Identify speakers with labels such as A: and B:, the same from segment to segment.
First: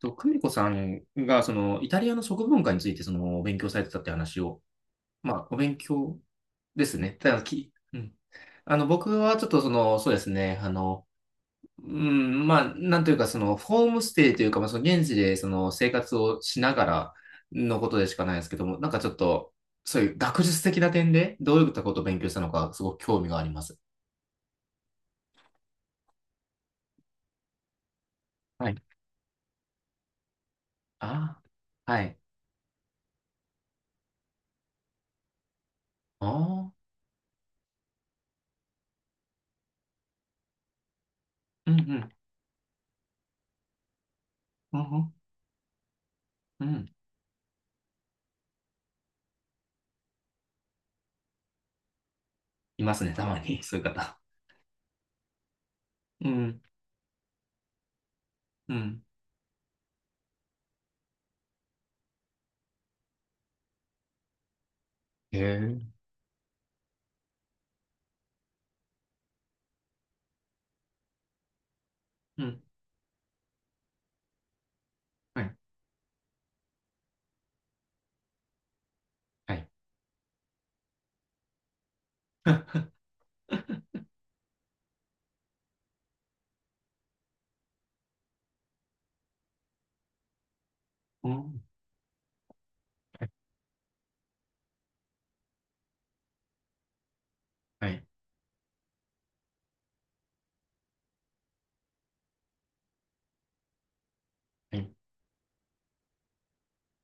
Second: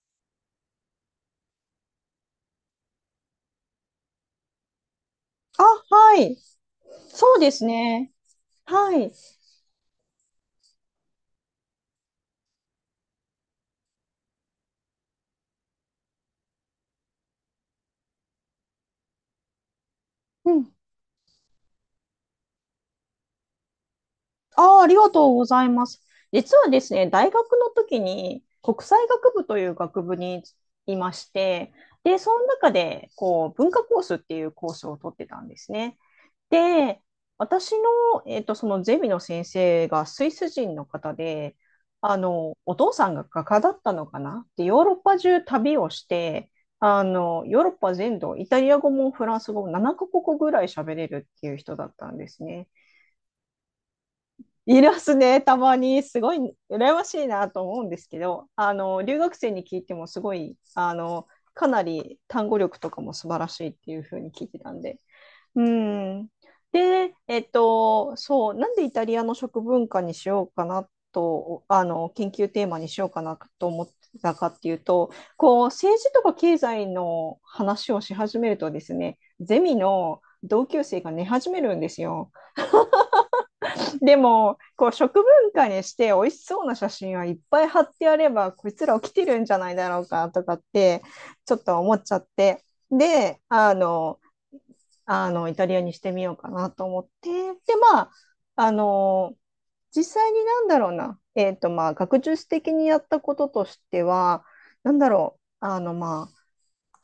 A: と、久美子さんが、イタリアの食文化について、お勉強されてたって話を、まあ、お
B: あ、
A: 勉強
B: はい。
A: ですね。た
B: そう
A: だ、
B: です
A: う
B: ね。
A: ん。
B: はい。
A: 僕はちょっと、そうですね、まあ、なんというか、ホームステイというか、まあ、現地で、生活をしながらのことでしかないですけども、なんかちょっと、そういう学
B: う
A: 術
B: ん。
A: 的な点で、どういったことを勉強したのか、すごく興味があります。
B: あー、ありがとうございます。実はですね、大学の時に
A: はい。
B: 国際学部という学部にいまし
A: あ
B: て、
A: あ、はい。
B: で、その中で、こう、文化コースっていうコースを取ってたんですね。
A: ああ、
B: で、私の、そのゼミの先生がスイス人の方で、
A: うんうん、
B: お父さんが画家だったのかなで、
A: うん
B: ヨーロッ
A: うん、
B: パ中旅をして、
A: うん。
B: ヨーロッパ全土、イタリア語もフランス語も7カ国語ぐらい喋れるっていう人だったんですね。
A: いますね、たまに、そういう方。
B: いますね、たまに。す
A: う
B: ごい
A: ん、
B: 羨ましいなと思うんですけど、
A: うん。
B: 留学生に聞いてもすごい、かなり単語力とかも素晴らしいっていうふうに聞いてたんで、
A: へ
B: う
A: え。
B: ん。で、そう、なんでイタリアの食文化にしようかなと、研
A: う
B: 究
A: ん。
B: テーマにしようかなと思ってたかっていうと、
A: はい。
B: こう、政治とか経済の話をし始めるとですね、
A: は
B: ゼ
A: い。
B: ミの同級生が寝始めるんですよ。でも、こう、食文化にして美味しそうな写真はいっぱい貼ってやれば、こいつら起きてるんじゃないだろうかとかって、
A: う
B: ちょっ
A: ん。
B: と思っちゃって。
A: はい。
B: で、イタリアにしてみようかなと思って、で、
A: は
B: ま
A: い。
B: あ、あの、実際になんだろうな、まあ、学術的にやったこととしては、
A: はい。
B: なんだろう、まあ、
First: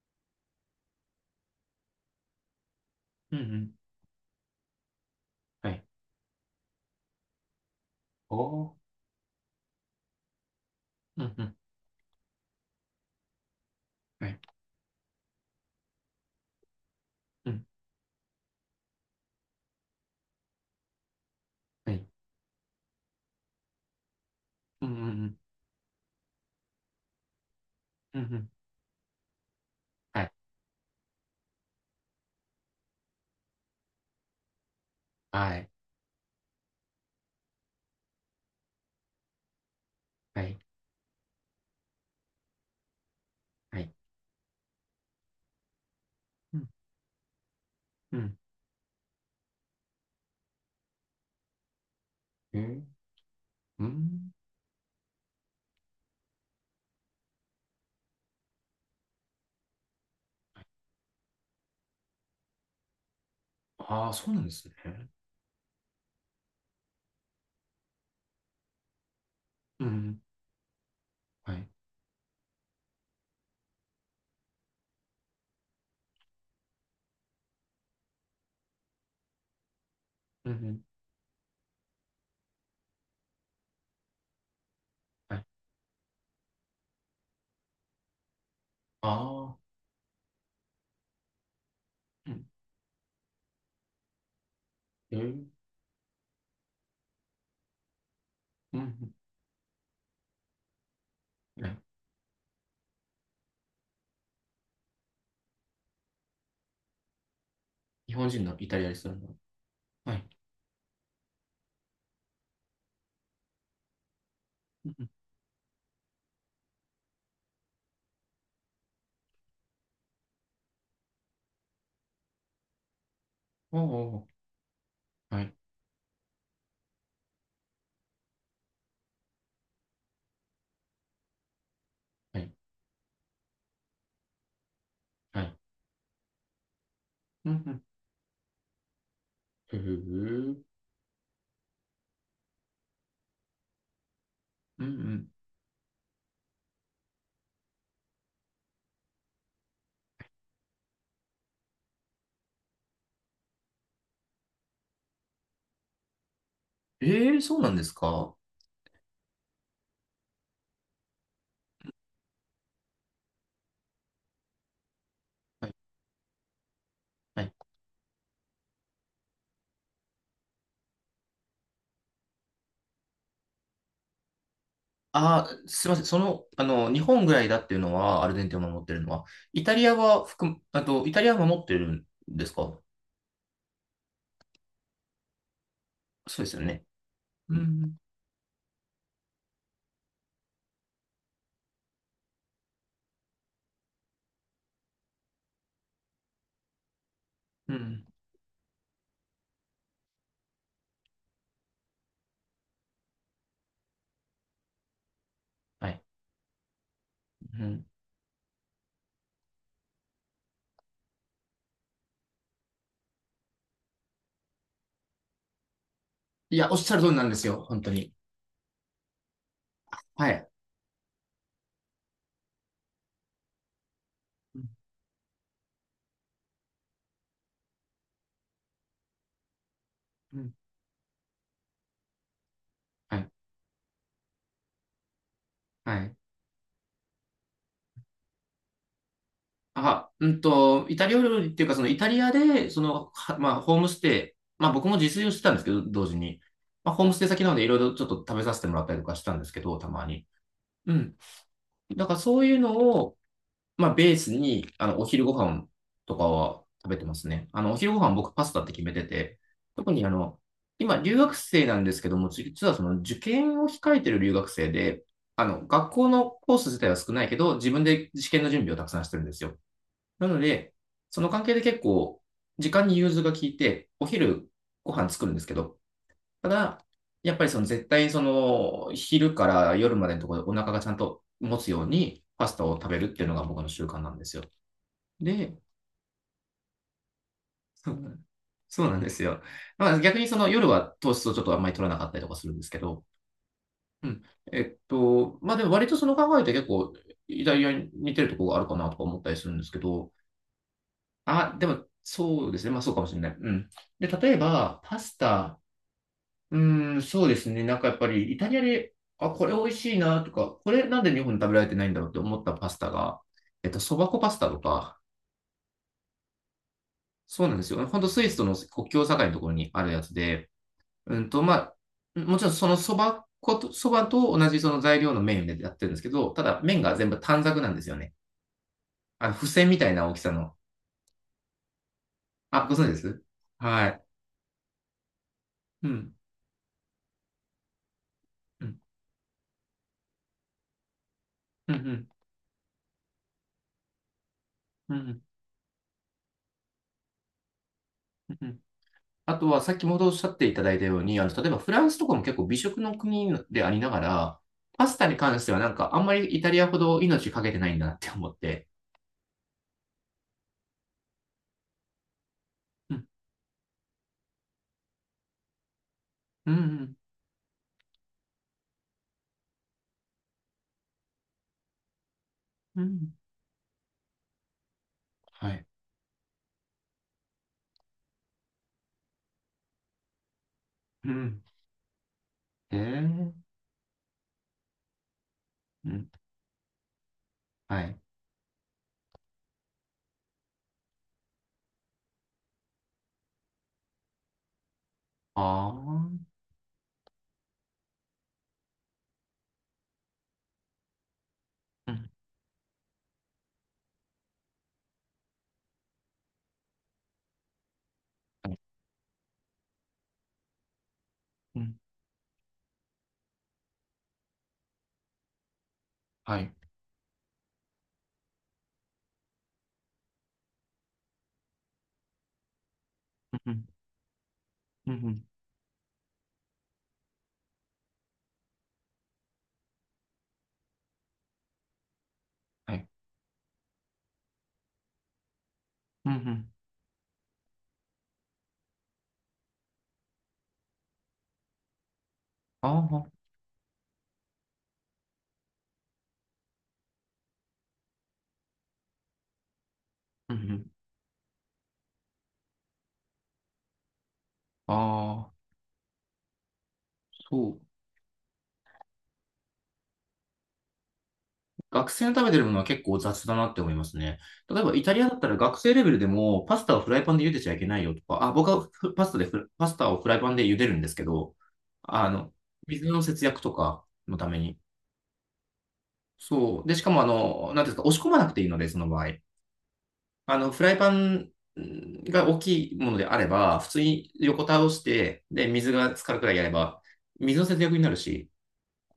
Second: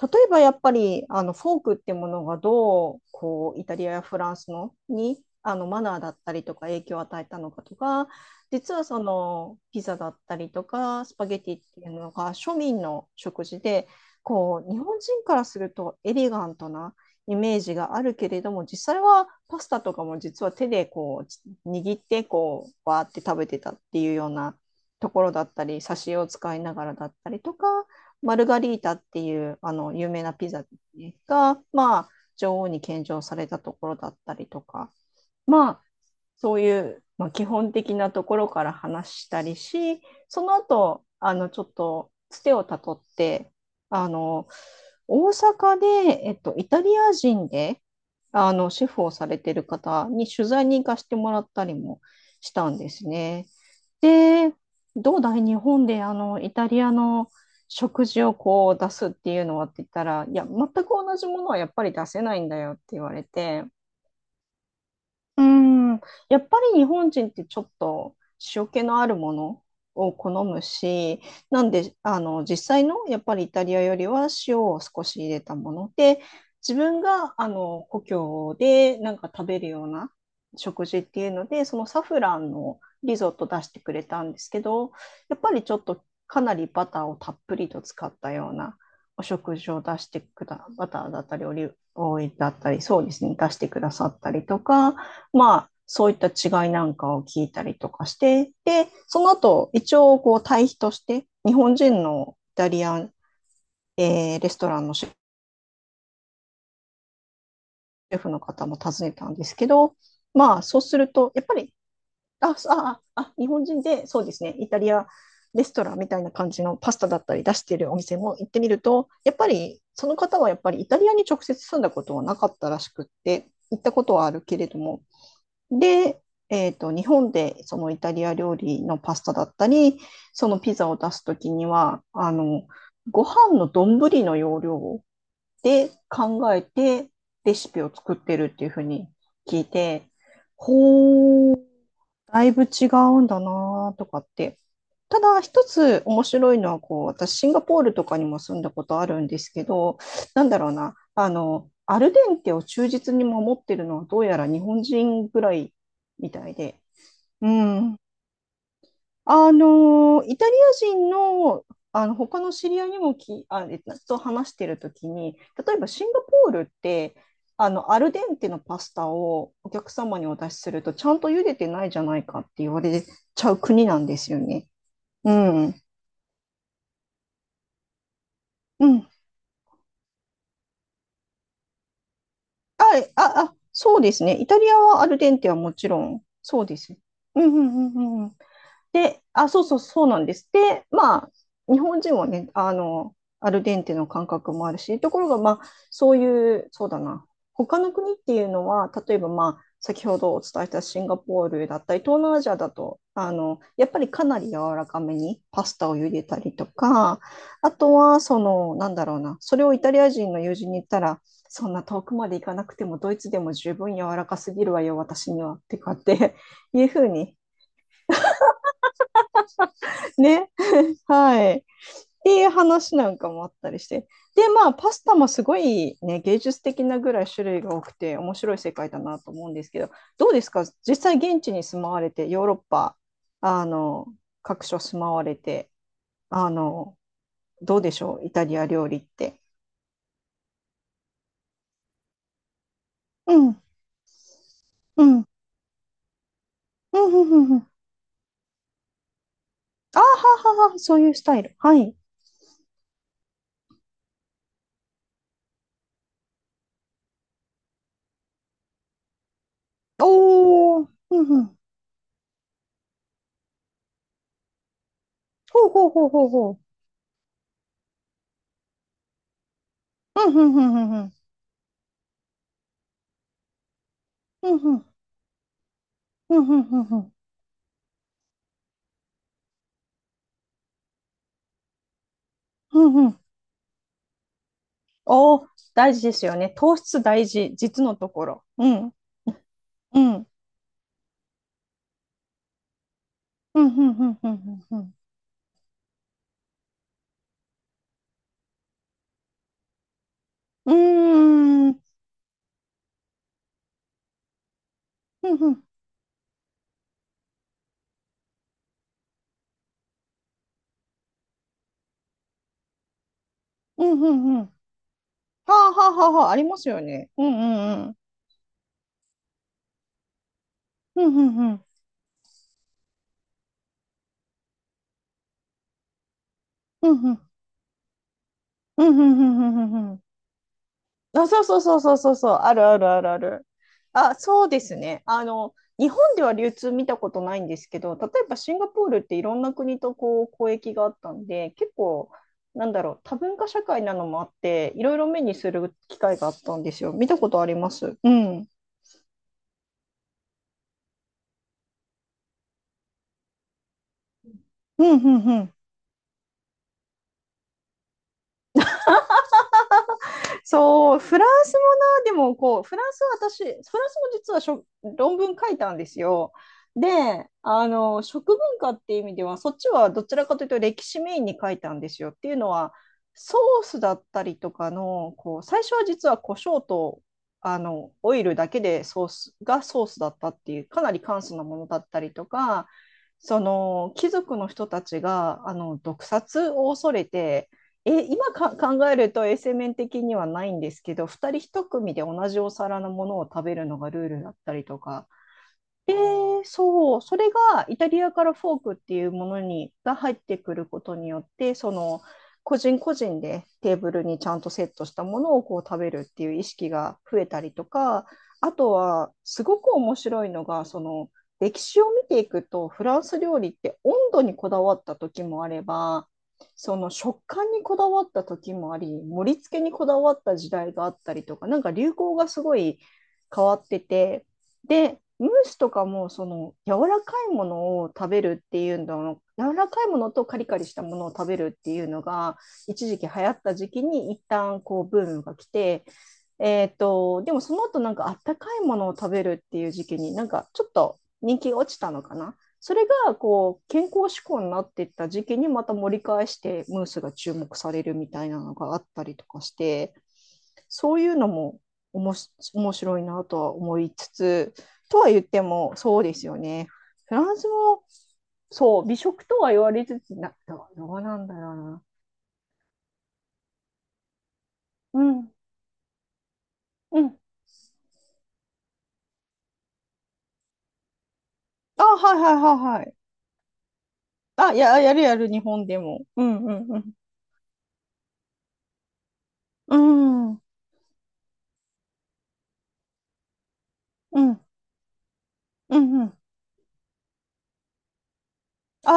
B: 例えばやっぱりあのフォークってものがどう
A: うんう
B: こうイ
A: ん。
B: タリアやフランスのにあの
A: は
B: マ
A: い。
B: ナーだったりとか影響を与えたのかとか、
A: お
B: 実は
A: ー。
B: そのピザだったりとかス
A: う
B: パ
A: ん
B: ゲ
A: う
B: テ
A: ん。
B: ィっていうのが庶民の食事で、
A: はい。
B: こう、日本人からするとエレガントなイ
A: う
B: メー
A: ん。
B: ジがあるけれども、実際はパスタとかも実は手でこう
A: は
B: 握っ
A: い。
B: てこうわーって食べてたっていうような
A: うんうん
B: とこ
A: う
B: ろ
A: ん。
B: だったり、差しを使いながらだったりとか、
A: うんう
B: マル
A: ん。
B: ガリータっていうあの有
A: は
B: 名な
A: い。
B: ピザが、まあ、女王に献上されたところだったりとか、
A: はい。
B: そういう、まあ、基本的なところから話したりし、
A: は
B: その
A: い。
B: 後、ちょっと、つてをたどって、
A: はい。
B: あの、大阪で、
A: う
B: イ
A: ん
B: タリア人で、
A: うん。
B: シェフをされてる方に取材に行かせてもらったりもし
A: へ
B: たん
A: え。
B: ですね。
A: うん。
B: で、どうだい日本で、イタリアの食事をこう出すっていうのはって言ったら、いや、全く同じものはやっぱり出せないんだよって言われて、
A: ああ、そうなんですね。
B: うん、やっぱり日本人ってちょっと塩気のあるもの
A: うんう
B: を
A: ん。
B: 好むし、
A: は
B: な
A: い。
B: んで、実際のやっぱりイタリアよりは塩を少し入れたもので、自分が、故郷でなんか食べるような
A: うんうん。
B: 食事っていうので、そのサフランのリゾット出してくれたんですけど、
A: は
B: やっ
A: い。
B: ぱりちょっとかなりバターをたっぷりと使ったような
A: あ
B: お食事
A: あ。
B: を出してくだ、バターだったり、オリーブオイ
A: う
B: ル
A: ん。
B: だったり、そうですね、出してくださったりとか、
A: へえ。
B: まあ、そういった違いなんかを聞いたりとかして、
A: う
B: で、
A: ん
B: その後、一応、こう、対比として、日
A: うん。は
B: 本
A: い。
B: 人のイタリアン、レストランのシ
A: 日
B: ェ
A: 本
B: フの
A: 人のイ
B: 方も
A: タリアに
B: 訪
A: す
B: ね
A: るの。
B: たんですけど、
A: はい。
B: まあ、そうすると、やっぱり、あ、あ、あ、日本人で、そうですね、イタ
A: う
B: リ
A: んう
B: ア
A: ん。
B: レストランみたいな感じのパスタだったり出しているお店も行ってみると、やっぱり、その方はやっぱりイタリアに直接住んだことはなかったらしくって、
A: お
B: 行ったことは
A: お。
B: あるけれども、
A: はい。
B: で、日本でそのイタリア料理のパスタだったり、そのピザを出すときには、
A: はい。
B: ご飯の丼の容量
A: はい。
B: で考えて
A: う
B: レ
A: ん
B: シ
A: う
B: ピ
A: ん。
B: を作ってるっていうふうに聞い
A: へ
B: て、
A: え。
B: ほう、だいぶ違うんだなとかって。
A: うんう
B: た
A: ん。
B: だ一つ面白いのは、こう、私シンガポールとかにも住んだことあるんですけど、なんだろうな、アルデンテを忠実に守ってるのはどうやら日本人ぐらいみたいで、
A: ええ、
B: う
A: そうなんです
B: ん。
A: か。は
B: イタリア人の、他の知り合いにもき、あ、えっとと話してるときに、例えば
A: い。
B: シンガポールって、
A: はい。
B: アルデンテのパスタをお客様にお出しすると、ちゃんと茹でてないじゃないかって言われちゃう国なんですよね。う
A: ああ、
B: ん。
A: すみません。日本ぐらいだっていうのは、アルゼンチンを守っ
B: う
A: てる
B: ん。
A: のは、イタリアは含む、あと、イタリアは守ってるんですか？
B: あ、あ、あ、そうですね。イタリアはアルデンテはもちろん、
A: そうですよ
B: そうで
A: ね。
B: すね。うん、
A: う
B: う
A: ん。
B: ん、
A: ん。
B: うん、うん。で、あ、そうそう、そうなんです。で、まあ、日本人はね、アルデンテの感覚もあるし、ところが、まあ、そういう、そうだな、
A: う
B: 他の
A: ん。
B: 国っていうのは、例えば、まあ、先ほどお伝えしたシンガポールだったり、東南アジアだと、やっぱりかなり柔らかめにパス
A: は
B: タを
A: い。
B: 茹でたりとか、
A: う
B: あ
A: ん。
B: とは、その、なんだろうな、それをイタリア人の友人に言ったら、そんな遠くまで行かなくても、ドイツでも十分柔らかすぎるわよ、私には、ってかって
A: いや、おっ
B: いう
A: しゃ
B: ふ
A: る通
B: う
A: りなん
B: に、
A: ですよ。本当に。はい。
B: ね、はい。っていう話なんかもあったりして。で、
A: う
B: ま
A: ん
B: あ、パスタもすごいね、芸術的なぐらい種類が多くて、面白い世界だなと思うんですけど、どう
A: う
B: です
A: ん。
B: か実際現地に住まわれて、ヨーロッパ、
A: はい。
B: あの、各所住まわれて、
A: はい。
B: あの、どうでしょうイタリア料理って？
A: イタリア料理っていうか、イタリアで、
B: う
A: ま
B: ん、
A: あ、ホームステイ、まあ僕も
B: う
A: 自
B: ん、う
A: 炊
B: ん、
A: をしてたんですけど、同時に。まあ、
B: う
A: ホー
B: ん、
A: ムステ
B: う
A: イ先な
B: ん。
A: の
B: う
A: で、い
B: ん、
A: ろいろちょっと食べさせてもらったりとかしたんですけど、た
B: あ
A: まに。
B: ははは、
A: う
B: そういう
A: ん。
B: スタイル。はい。
A: だからそういうのを、まあ、ベースに、お昼ご飯とかは食べてますね。お昼ご飯僕パスタって決めてて、特に
B: おー、
A: 今、留
B: うん、
A: 学
B: うん。
A: 生なんですけども、実はその受験を控えてる留学生で、
B: ほうほ
A: 学
B: うほ
A: 校
B: うほう
A: の
B: ほ
A: コー
B: う。
A: ス自体は少ないけど、自分で試験の準備をたくさんしてるんですよ。
B: う
A: な
B: ん、
A: の
B: うん、う
A: で、
B: ん、うん、うん。
A: その関係で結構、時間に融通が効いて、お昼
B: うん、うん、
A: ご飯作るんですけど、
B: う
A: た
B: ん、うん、う
A: だ、
B: ん、うん、
A: やっぱりその絶対その昼から夜までのところでお腹がちゃんと持つようにパスタを食
B: うん、
A: べ
B: う
A: るっ
B: ん、
A: ていうのが僕の習慣なんですよ。
B: お、
A: で、
B: 大事ですよね。糖質大事、実
A: そう
B: の
A: な
B: と
A: ん
B: ころ。うん、う
A: そう
B: ん、
A: なんですよ。まあ、
B: う
A: 逆に
B: ん、
A: その夜は糖質をちょっとあんまり取らなかったりとかするんですけど、
B: うん、うん、
A: うん。
B: うん、うん。
A: まあでも割とその考えって結構、イタリアに似てるところがあるかなとか思ったりするんですけど、
B: う
A: あ、で
B: ん、うー
A: も
B: ん、
A: そうですね。まあそうかもしれない。うん。で、例えば、パス
B: うん、う
A: タ、
B: ん、
A: うーん、そうですね。なんかやっぱりイタリアで、あ、これ美味しいなとか、これなんで日本で食べられてないんだろうって思ったパスタが、
B: うん、
A: そば
B: う
A: 粉パス
B: ん。う
A: タ
B: ん、
A: とか、
B: はあ、はあ、はあ、はあ、ありますよね。うん、う
A: そうなんですよ。
B: ん、うん。
A: ほんとスイスとの国境境のところにあるやつで、
B: うん、うん、うん。
A: まあ、もちろんそのそば粉と、そばと同じその材料の麺でやってるんですけど、ただ麺
B: う
A: が
B: ん、
A: 全
B: う
A: 部
B: ん、
A: 短冊なんですよね。
B: うん、うん、う
A: 付箋
B: ん、
A: み
B: う
A: た
B: ん。
A: い
B: うん、
A: な大きさの。
B: あ、そうそうそうそうそうそう、あ
A: あ、
B: る
A: ご
B: あ
A: 存知
B: る
A: で
B: あるあ
A: す
B: る。
A: はい。
B: あ、そうですね。
A: う
B: 日本
A: ん。
B: では流通見たことないんですけど、例えばシン
A: う
B: ガ
A: ん。
B: ポールっていろんな国とこう交易があったんで、
A: う
B: 結
A: ん。
B: 構、なんだろう、多文化社会なのもあって、い
A: う
B: ろ
A: ん。
B: い
A: う
B: ろ目
A: ん
B: にする機会があったんですよ。見たことあります。う
A: う
B: ん。
A: ん。あとは、先ほどおっしゃっていただいたように、例えばフランスとかも結構美食の国でありながら、
B: う
A: パ
B: ん、
A: スタ
B: う
A: に
B: ん、
A: 関
B: う
A: して
B: ん。
A: はなんかあんまりイタリアほど命かけてないんだなって思って。
B: そう、フランスもな、でもこう、フラン
A: う
B: ス
A: ん。
B: は私、フランスも実は論文書いたんですよ。
A: うん。
B: で、食文化っていう意味では、そっちはどちらかというと歴史メインに書いたんですよ。っていうのは、
A: うん。
B: ソースだったりとかの、こう、
A: は
B: 最
A: い。
B: 初は実は胡椒と、オイルだけでソースがソースだったっていう、かなり
A: う
B: 簡素
A: ん。
B: なものだったりとか、
A: へえ。
B: その貴族の人たちがあの
A: う
B: 毒
A: ん。
B: 殺を恐れて、
A: はい。
B: 今か考えると衛生面的にはないんですけど、2人1組で同じお皿のものを食べるのがルールだったりとか、
A: ああ。
B: そう、それがイタリアからフォークっていうものにが入ってくることによって、そ
A: う
B: の
A: ん。
B: 個人個人でテーブルにちゃんとセットしたものをこう食べるっていう意識が増えたりとか、
A: は
B: あ
A: い。
B: とはすごく面白いのが、その
A: う
B: 歴
A: ん。
B: 史を見ていくと、フランス料理って温度にこだわった時もあれば、
A: はい。
B: その食感にこだわった時もあり、盛り付けにこだわった時代があったりとか、なんか流行がすごい変
A: う
B: わ
A: ん、
B: ってて。
A: うん、う
B: で、
A: ん、
B: ムースとかもその柔らかいものを食べるっていうの柔らかいものとカリカリしたものを食べるっていうのが
A: はい。
B: 一時期流行った時期に一旦こうブームが来て、
A: うん、うん。
B: でもその後なんかあったかいものを食べるっていう時期になんかちょっと人気が落ちたのかな。それ
A: ああ、
B: がこう健康志向になっていった時期にまた盛り返してムースが注目されるみたいなのがあったりとかして、
A: うん、うん。
B: そういうのもおもし面白いなとは思いつつ、とは言っ
A: ああ、
B: ても、そうですよね。フランス
A: そう。
B: も、そう、美食とは言われつつ、な、どうなんだろうな。
A: 学生の食べてるものは結構雑だなって思いますね。例えば、イタリ
B: う
A: アだった
B: ん、
A: ら学生レベルでも、パスタをフラ
B: う
A: イパン
B: ん。
A: で茹でちゃいけないよとか、あ、僕はフパスタでフ、パスタをフライパンで茹でるんですけど、
B: あ、
A: あ
B: はいは
A: の、
B: いはいは
A: 水
B: い。
A: の節約とかのため
B: あ、
A: に。
B: やるやる、日本でも。うんう
A: そ
B: ん
A: う。で、
B: う
A: しか
B: ん。
A: も、なんていうんですか、押し込まなくていいので、その場合。
B: うん、うん、
A: フライパンが大きいものであれば、普通に
B: う
A: 横倒して、で、水
B: ん、う
A: が浸か
B: ん。
A: るくらいやれば、水の節約になるし、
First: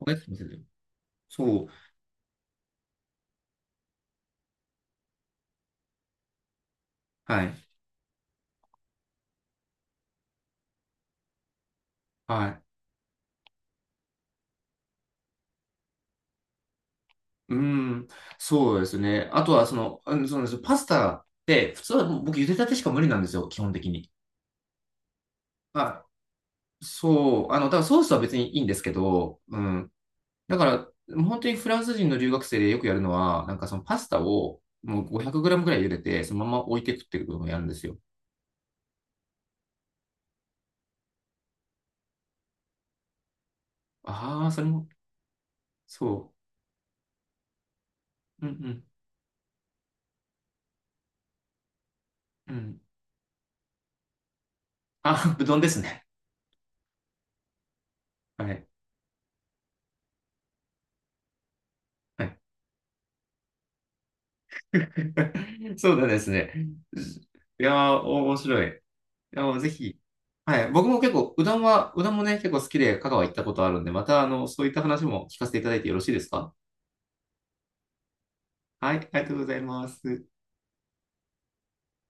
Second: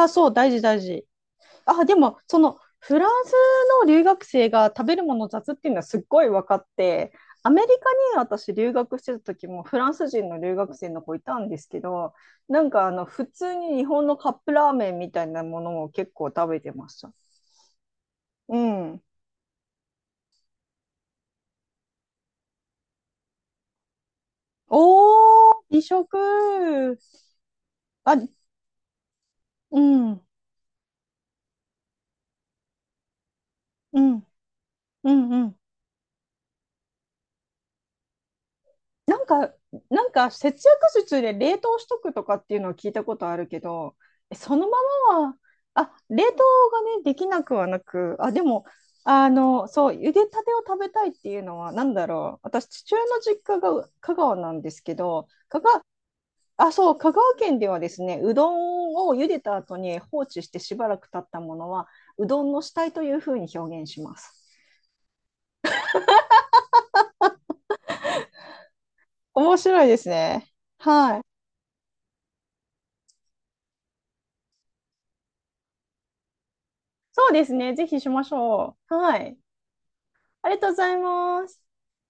A: 焦げつ
B: そ
A: き
B: う、
A: も節
B: 大事
A: 約
B: 大事。
A: そう、
B: あ、でも、その、フランスの留学生が食べるもの雑っていうのはすっごい分かって、
A: は
B: アメリ
A: い、
B: カに私留学してた時もフランス人の留学生の子いたんですけど、
A: は
B: な
A: い。
B: んか普通に日本のカップラーメンみたいなものを結構食べてました。
A: うん、
B: う
A: そうです
B: ん。
A: ね。あとは、うんそうなんですよ。パスタって、普通は僕、茹でたてしか無理なんですよ、基本的に。
B: おー、美
A: は
B: 食。
A: い。そう、だからソースは
B: あ、
A: 別にいいんですけど、う
B: う
A: ん。
B: ん、
A: だから、本当にフランス人の留学生でよくやるのは、なんかそのパ
B: う
A: ス
B: ん、
A: タを、もう
B: う
A: 5
B: ん、
A: 0 0
B: うん。
A: ムぐらい茹でて、そのまま置いて食っていくこともやるんですよ。
B: なんか、なんか節約術で冷凍しとくとかっていうのは聞いたことあるけど、
A: ああ、
B: そ
A: それ
B: のま
A: も、
B: まは、あ、冷
A: そ
B: 凍がね、できなくはなく、あ、で
A: う。う
B: も、
A: ん
B: そう、茹でたてを食べたいっていうのは、なんだろう、
A: うん。う
B: 私、
A: ん。
B: 父親の実家が香川なんですけど、
A: あ、うどん
B: 香
A: です
B: 川、
A: ね。
B: あ、そう、香川県ではですね、う
A: は
B: ど
A: い。
B: んを茹でた後に放置してしばらく経ったものは、
A: は
B: う
A: い。
B: どんの死体というふうに表現します。
A: そうだですね。いやー、お面白い。いや
B: 面
A: ー、ぜ
B: 白い
A: ひ。
B: ですね。
A: はい。僕も結
B: はい。
A: 構、うどんもね、結構好きで、香川行ったことあるんで、また、そういった話も聞かせていただいてよろしいですか？
B: そうですね、ぜひしましょ
A: は
B: う。
A: い。
B: は
A: ありがとう
B: い。
A: ございます。
B: ありがとうございます。